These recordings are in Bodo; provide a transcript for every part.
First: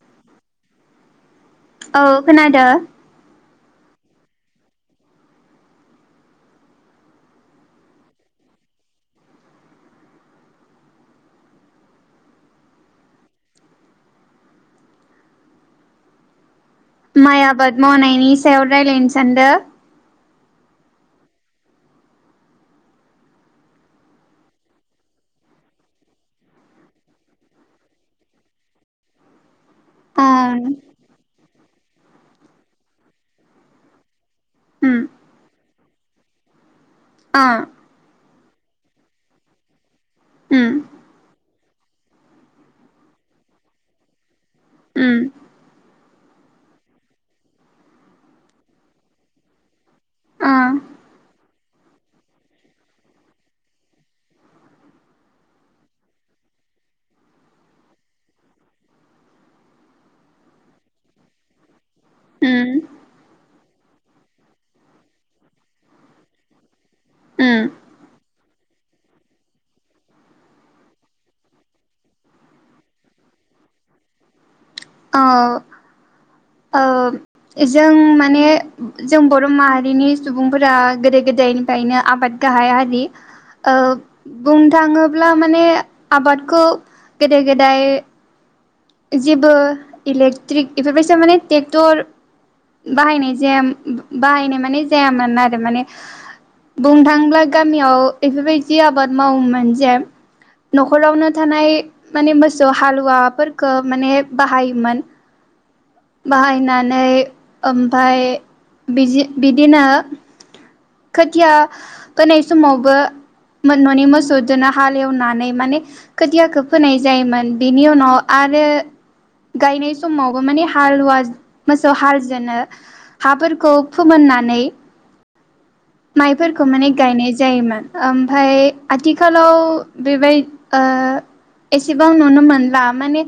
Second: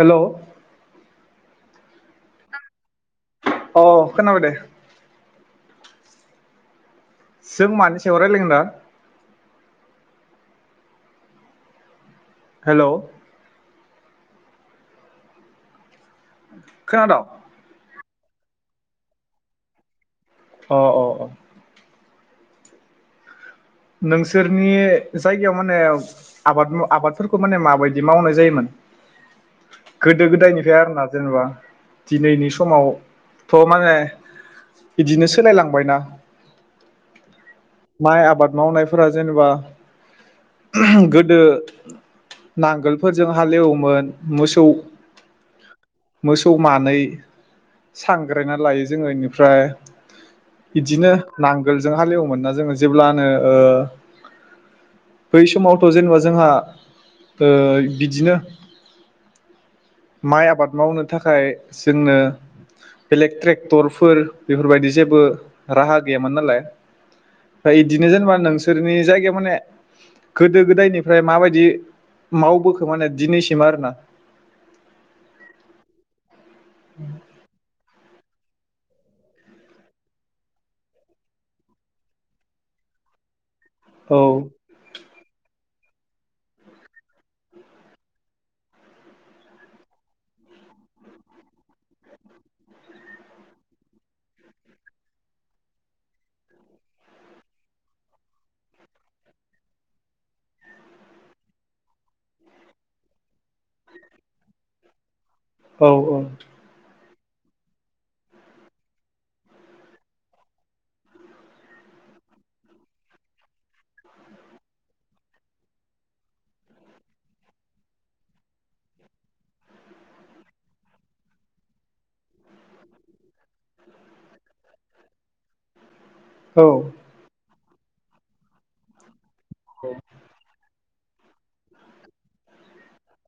हेलव औ खोनादो। अ खोनाबाय दे जों मानि सायाव रायलायगोन दा? हेल' [unintelligible] माय आबाद मावनाय। नि सायाव रायलायनो सानदों। अ अ औ। नोंसोरनि जायगायाव माने आबाद आबादफोरखौ माने माबायदि मावनाय जायोमोन। गोदो ओं गोदायनिफ्राय आरोना जेनेबा। दिनैनि समावथ' माने उम बिदिनो सोलायलांबायना ओ माइ आबाद। मावनायफोरा जेनेबा उम गोदो नांगोलफोरजों हालेवोमोन मोसौ उम मोसौ मानै। सांग्रायना लायो जोङो इनिफ्राय। ओ बिदिनो नांगोलजों हालेव मोनना जोङो जेब्ला। नो ओ बै समावथ' जेनेबा जोंहा ओ बिदिनो माइ आबाद मावनो थाखाय। जोंनो उम बेलेक ट्रेक्टरफोर बेफोरबायदि जेबो राहा गैयामोन नालाय उम फ्रायद नोंसोरनि जायगायाव माने गोदो गोदायनिफ्राय माबायदि मावबोखो माने दिनैसिम आरोना। अ ओ एज जों माने जों बर' माहारिनि सुबुंफोरा गोदो गोदायनिफ्रायनो आबाद गाहाय आरि। ओ औ बुंनो थाङोब्ला माने आबादखौ गोेदो गोेदाय जेबो इलेक्ट्रिक इफोरबायसा माने ट्रेक्टर बाहायनाय जाया बाहायनाय माने जायामोन आरो माने बुंनो थाङोब्ला गामियाव इफोरबायदि आबाद मावोमोन जे न'खरावनो थानाय माने मोसौ हालुवाफोर खो माने बाहायोमोन। औ बाहायनानै ओमफाय बिजि बिदिनो खोथिया फोनाय समावबो मोन न'नि मोसौदोनो हाल हेवनानै माने खोथियाखो फोनाय जायोमोन बेनि उनाव आरो गायनाय समावबो माने हालुवा मोसौ हाल जोनो हाफोरखौ फोमोननानै औ माइफोरखौ माने गायनाय जायोमोन। ओमफाय आथि खालाव बेबाय ओ एसेबां नुनो मोनला माने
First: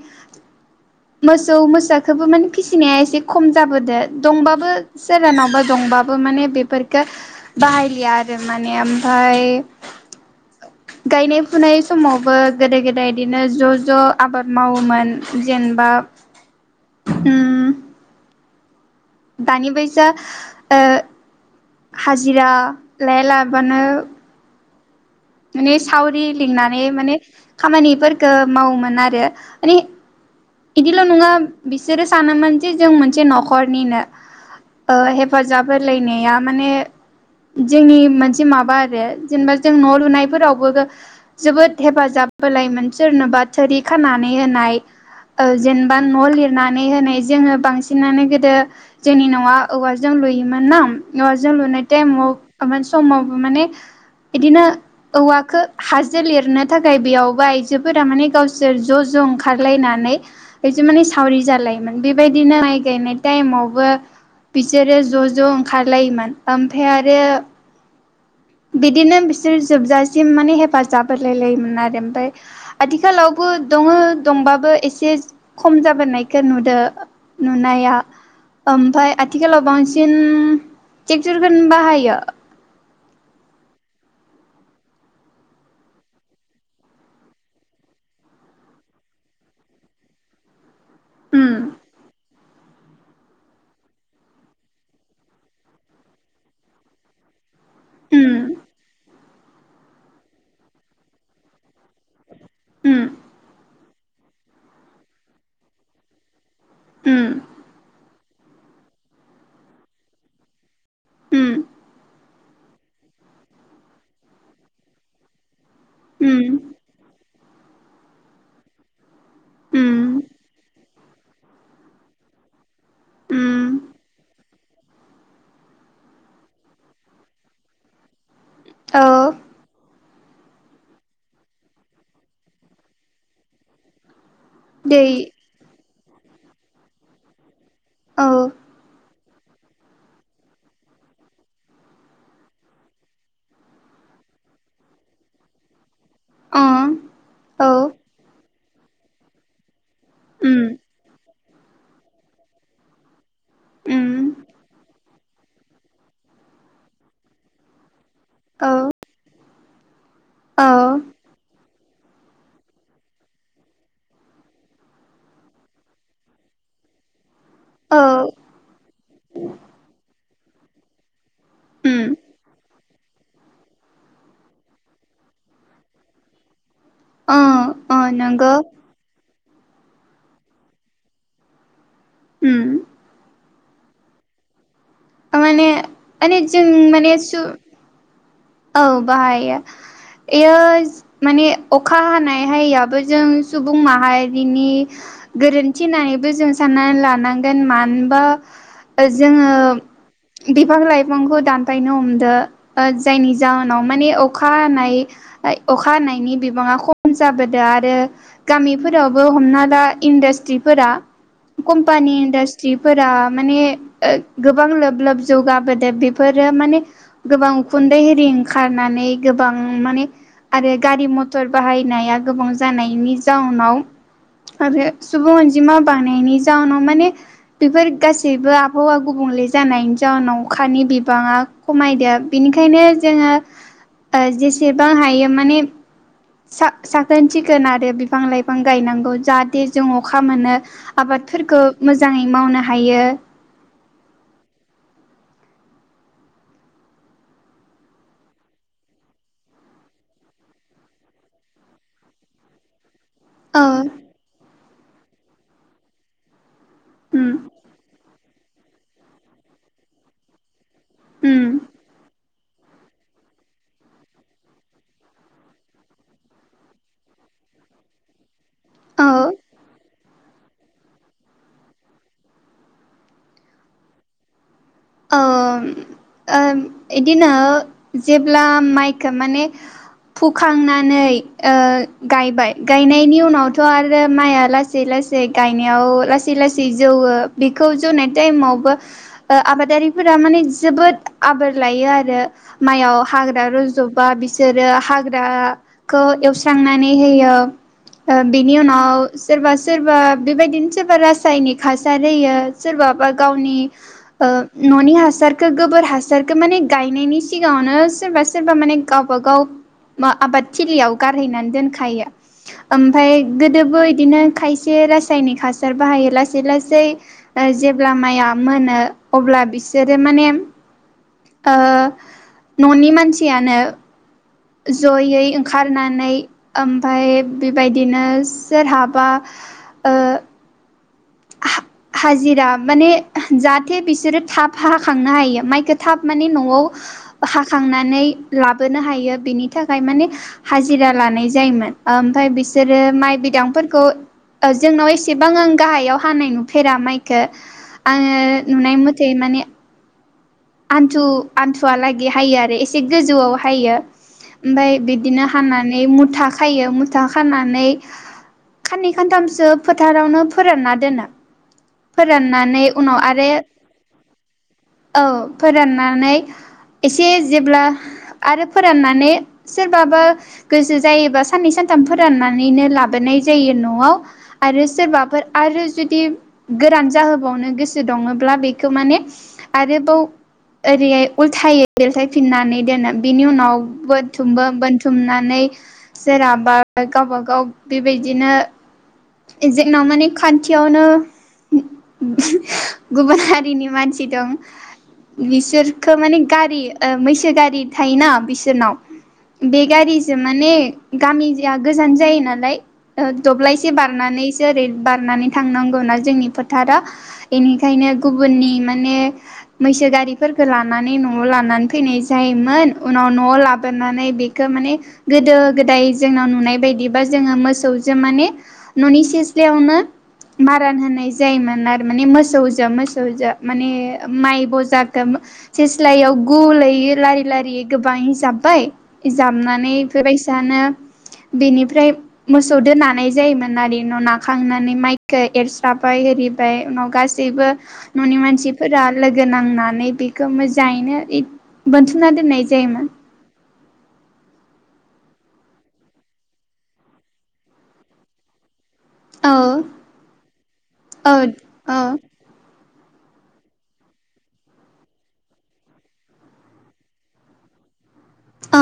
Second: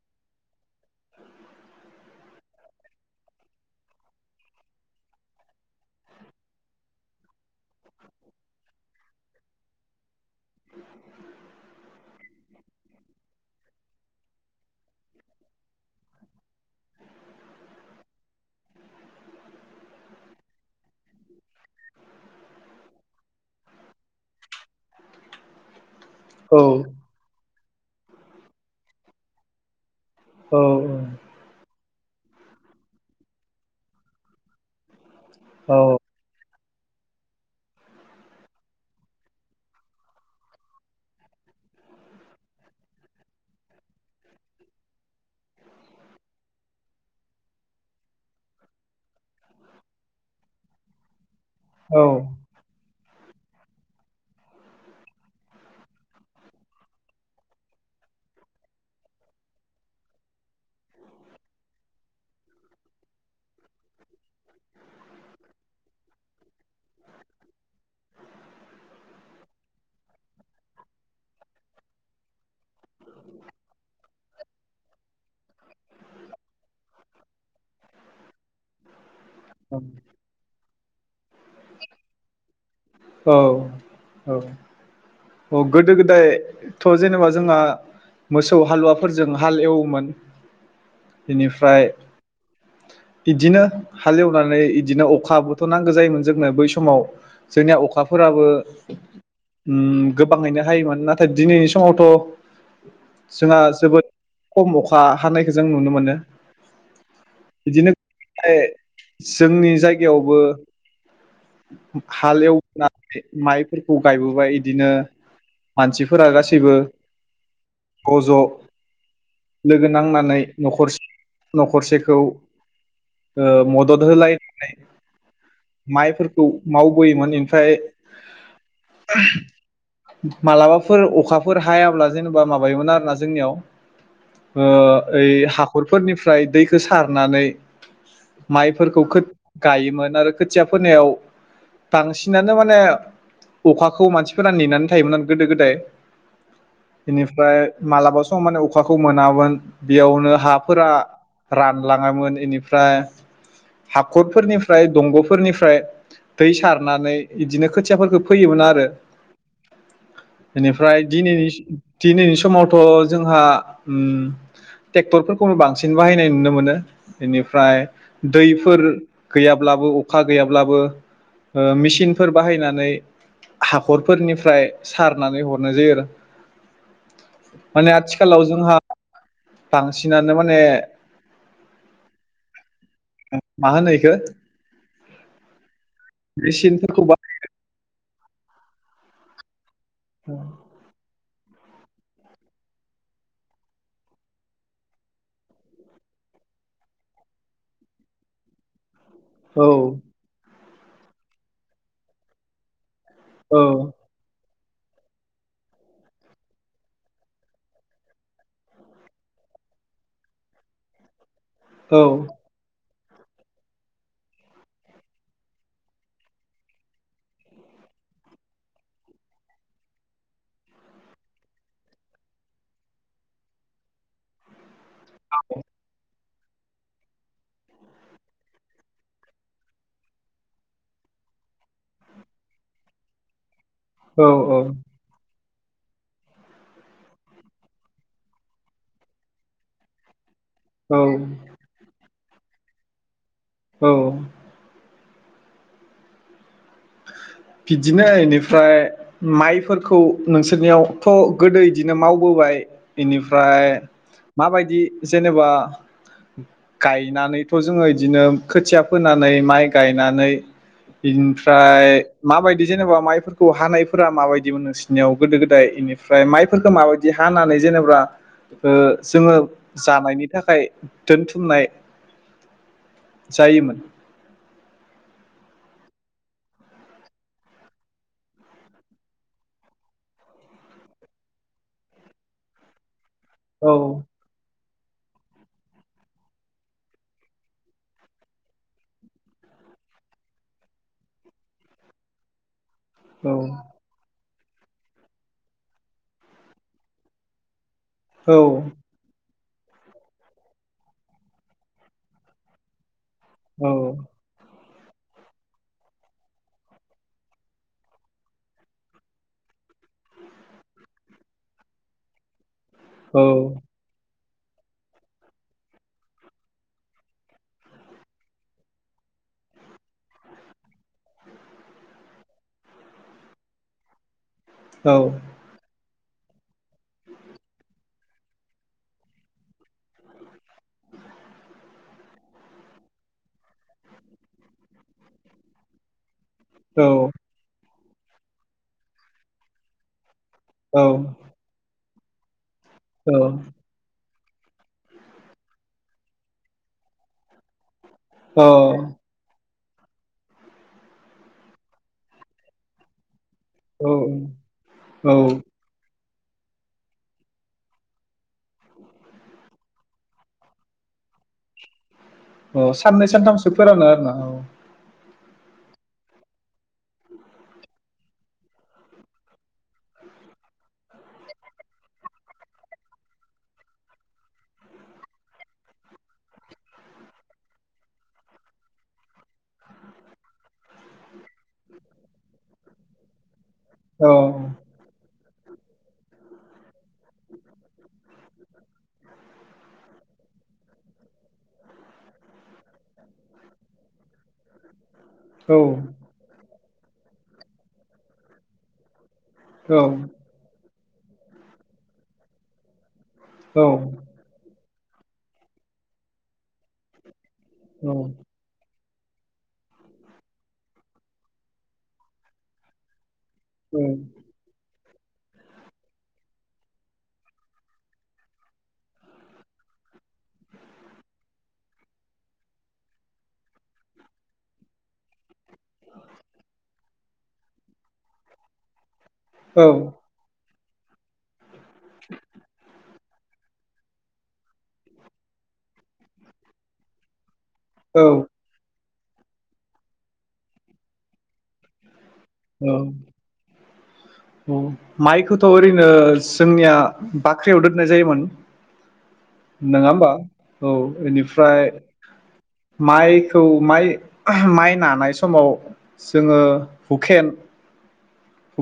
मोसौ मोसाखौबो माने फिसिनाया एसे खम जाबोदो। दंबाबो सोरहानावबा दंबाबो माने बेफोरफोरखो बाहायलिया आरो माने ओमफाय गायनाय फुनाय समावबो गोदो गोदाय इदिनो ज' ज' आबाद मावोमोन जेन अ उम। दानि बैसा ओ हाजिरा लाया लाबानो माने सावरि औ लिंनानै माने खामानिफोरखो मावोमोन आरो माने औ बिदिल' नङा बिसोरो सानोमोन जे जों मोनसे न'खरनिनो ओ हे हेफाजाब औ होलायनाया माने जोंनि मोनसे माबा आरो जेनेबा जों न' लुनायफोरावबो जोबोद हेफाजाब होलायोन सोरनोबा थोरि खानानै होनाय ओ जेनेबा न' लिरनानै होनाय जोङो बांसिनानो गोदो जोंनि न'आ औवाजों लुयोमोन ना ओ ज जों लुनाय थाइमाव मानसि समावबो माने इदिनो औवाखो हाजो लिरनो थाखाय बेयावबो आयजोफोरा माने गावसोर ज' ज' ओंखारलायनानै इदि माने सावरि जालायोमोन बेबायदिनो माइ गायनाय टाइमावबो बिसोरो ज' ज' ओंखारलायोमोन ओमफ्राय आरो बिदिनो बिसोर जोबजासिम माने हेफाजाब होलायलायोमोन आरो ओमफ्राय आथिखालावबो दङ दंबाबो एसे खम जाबोनायखो नुदो नुनाया ओमफाय आथिखालाव बांसिन ट्रेक्टरखोनो बाहायो। औ। अ गोदो गोदायथ' जेनेबा जोंहा मोसौ हालुवाफोरजों हाल एवोमोन। उम बेनिफ्राय बिदिनो हालेवनानै इदिनो अखाबोथ' नांगो जायोमोन जोंनो बै समाव। जोंनिया उम अखाफोराबो उम। गोबाङैनो हायोमोन नाथाय दिनैनि समावथ' उम जोंहा जोबोद खम अखा हानायखौ जों नुनो मोनो उम बिदिनो ए जोंनि जायगायावबो उम [inaudible] हाल एवोनानै माइफोरखौ गायबोबाय इदिनो मानसिफोरा उम गासैबो गज' लोगो उम नांनानै न'खरसे न'खरसेखौ ओ उम मददहोलाइ माइफोरखौ मावबोयोमोन ओफ्राय औ मालाबाफोर अखाफोर हायाब्ला जेनेबा माबायोमोन आरोना जोंनियाव ओ दै ओय हाखर फोरनिफ्राय दैखो सारनानै औ माइफोरखौ खो गायोमोन आरो खोथिया फोनायाव बांसिनानो माने अखाखौ मानसिफोरा नेनानै थायोमोन गोदो गोदाय। अ बेनिफ्राय औ मालाबा समाव माने अखाखौ मोनामोन बेयावनो उम हाफोरा रानलाङामोन एनिफ्राय उम हाखरफोरनिफ्राय दंग' फोरनिफ्राय दै सारनानै इदिनो खोथियाफोरखौ फोयोमोन औ आरो औ बेनिफ्राय दिनै दिनैनि समावथ' जोंहा ओम ट्रेक्टरफोरखौनो बांसिन बाहायनाय नुनो मोनो। बेनिफ्राय औ दैफोर गैयाब्लाबो अखा गैयाब्लाबो ओ उम मेसिनफोर बाहायनानै हाखरफोरनि सारनानै हरनाय जायो आरो, अ माने अ आथिखालाव नंगौ जोंहा बांसिनानो माने उम मा होनो इखो ओ माने माने जों मेचिनफोरखौ माने बा सु औ बाहायो इयो माने अखा हानाय हायिआबो जों सुबुं माहारिनि गोरोन्थि होननानैबो जों साननानै लानांगोन, मानोबा जोङो औ बिफां-लाइफांखौ दानफायनो हमदो जायनि औ जाहनाव माने अ खा हानाय अखा हानायनि बिबाङा खम जाबोदों आरो गामिफोरावबो हमना ला इन्डास्ट्रिफोरा औ कमपानि इनडास्ट्रि फोरा माने [unintelligible] गोबां लोब लोब जौगाबोदों। बेफोरो माने गोबां उखुन्दै आरि ओंखारनानै गोबां माने आरो गारि मथर बाहायनाया गोबां जानायनि जाउनाव आरो सुबुं अनजिमा बांनायनि जाउनाव माने बेफोर गासैबो आबहावा गुबुंले जानायनि जाउनाव अखानि बिबाङा खमायदों। बिनिखायनो, जोङो औ जेसेबां हायो माने सा-साखोन-सिखोन आरो बिफां-लाइफां गायनांगौ, जाहाथे जों अखा मोनो औ आबादफोरखौ मो जाङै मावनो हायो औ बिदिनो इनिफ्राय माइफोरखौ नोंसोरनियावथ' गोदो इदिनो मावबोबाय इनिफ्राय औ माबायदि जेनेबा उम गायनानैथ' जोङो बिदिनो खोथिया फोनानै माइ गायनानै उम [unintelligible] फ्राय माबायदि जेनेबा माइफोरखौ हानायफोरा माबायदिमोन नोंसिनियाव गोदो गोदाय बेनिफ्राय माइफोरखौ माबायदि हानानै जेनेबा ओ औ जोङो जानायनि थाखाय दोनथुमनाय जायोमोन ओ आम बिदिनो जेब्ला माइखो माने फुखांनानै गायबाय गायनायनि उनाव नावथ' औ आरो माइआ दा लासै लासै गायनायाव लासै लासै जौवो बेखौ जौनाय टाइमावबो ओ आबादारिफोरा माने जोबोद आबार लायो आरो माइआव औ हाग्रा रुज'बा बिस बिसोरो हाग्राखौ एवस्रांनानै होयो ओ औ बेनि उनाव सोरबा सोरबा बेबायदिनो सोरबा रासायनिक हासार होयो सोरबा बा गावनि औ न'नि हासारखौ गोबोर हासारखौ माने गायनायनि सिगाङावनो सोरबा सोरबा माने गावबा गाव आबाद थिलियाव गारहैनानै दोनखायो ओमफाय औ गोदोबो बिदिनो खायसे रासायनिक हासार बाहायो लासै लासै जेब्ला माइआ मोनो अब्ला बिसोरो माने ओ न'नि मानसियानो जयै औ ओंखारनानै ओमफाय बेबायदिनो सोरहाबा ओ हाजिरा माने जाहाथे बिसोरो थाब हाखांनो हायो माइखौ थाब मानि न'आव औ हाखांनाय नै लाबोनो हायो बेनि थाखाय माने हाजिरा औ लानाय जायोमोन ओमफाय बेस जेरै औ माइ बिदांफोरखौ जोंनाव एसेबां आं गाहायाव हानाय नुफेरा माइखौ आङो औ नुनाय मथे माने आन्थु आन्थुवलागै हायो आरो एसे गोजौआव हैयो औ ओमफाय औ बिदिनो हानानै मुथा खायो मुथा खानानै खाननै खानथामसो फोथारावनो फोरानना दोनो फोराननानै औ उनाव साननै आरो सानथामसो फोरानो आरोना औ औ। फोराननानै एसे जेब्ला आरो फोराननानै सोरबाबा गोसो जायोबा साननै सानथाम फोराननानैनो लाबोनाय जायो न'आव आरो सोरबाफोर आरो जुदि गोरान जाहोबावनो गोसो दङोला बेखौ माने आरोबाव ओरैहाय उल्थाय बेल्थायफिननानै दोनो बिनि उनाव औ बोनथुम बोनथुमनानै जेराबा गावबा गाव बेबायदिनो जोंनाव माने खान्थियावनो गुबुन हारिनि मानसि दं औ बिसोरखो माने गारि मैसो गारि थायोना बिसोरनाव औ बेगारिजो माने गामिया गोजान जायो नालाय ओ बारनानैसो ओ बारनानै थांनांगौनाा जोंनि फोथारा बेनिखायनो गुबुननि माने मैसो गारि लानानै न'आव लानानै फैनाय जायोमोन उनाव न'आव लाबोनानै बेखौ माने गोदो गोदाय जोंनाव नुनाय बायदिबा जोङो मोसौजों माने न'नि सिस्लायावनो मारान होनाय जायोमोन आरो माने मोसौजो मोसौजो माने माइ बजाखौ सिस्लायाव गुलैयो लारि लारियै गोबां जाबबाय औ जाबनानै औ बेफोर बायसानो बेनि ओमफ्राय मोसौ दोननानै जायोमोन आरो उनाव नाखांनानै माइखौ एरस्राबाय आरिबाय उनाव गासैबो न'नि मानसिफोरा लोगो नांनानै बेखौ मोजाङैनो बोनथुम [unintelligible] सोना दोननाय जायोमोन। माइखौथ' ओरैनो जोंनिया बाख्रियाव दोननाय जायोमोन। औ नङा होमबा औ इनिफ्राय औ माइखौ माइ माइ नानाय समाव जोङो उखेन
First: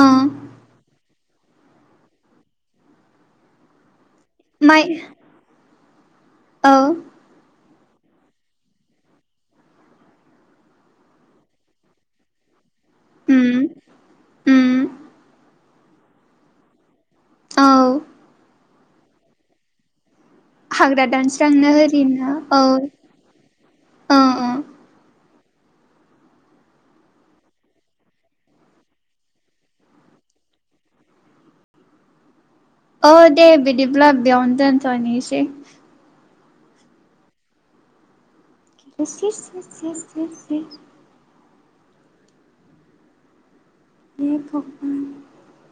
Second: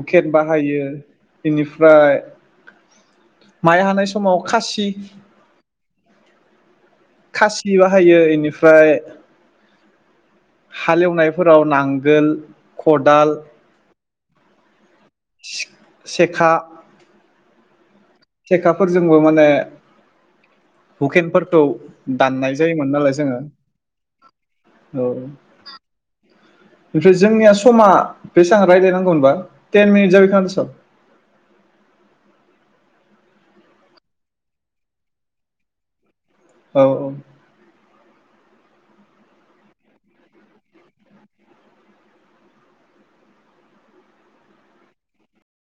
औ बाहायो। बेनिफ्राय माइ हानाय [unintelligible] समाव माइ खासि औ। खासि बाहायो इनिफ्राय हालेवनायफोराव नांगोल खदाल उम उम सेखा औ सेेखाफोरजोंबो माने हाग्रा हुकेनफोरखौ दानस्रांनो ओरिनो औ दाननाय जायोमोन नालाय जोङो औ औ औ जोंनिया समा बेसेबां रायलायनांगौ होमबा थेन मिनिट जायोखोमा दिसय औ दे बिदिब्ला बेयावनो दोनथ'निसै औ औ [unintelligible] [unintelligible]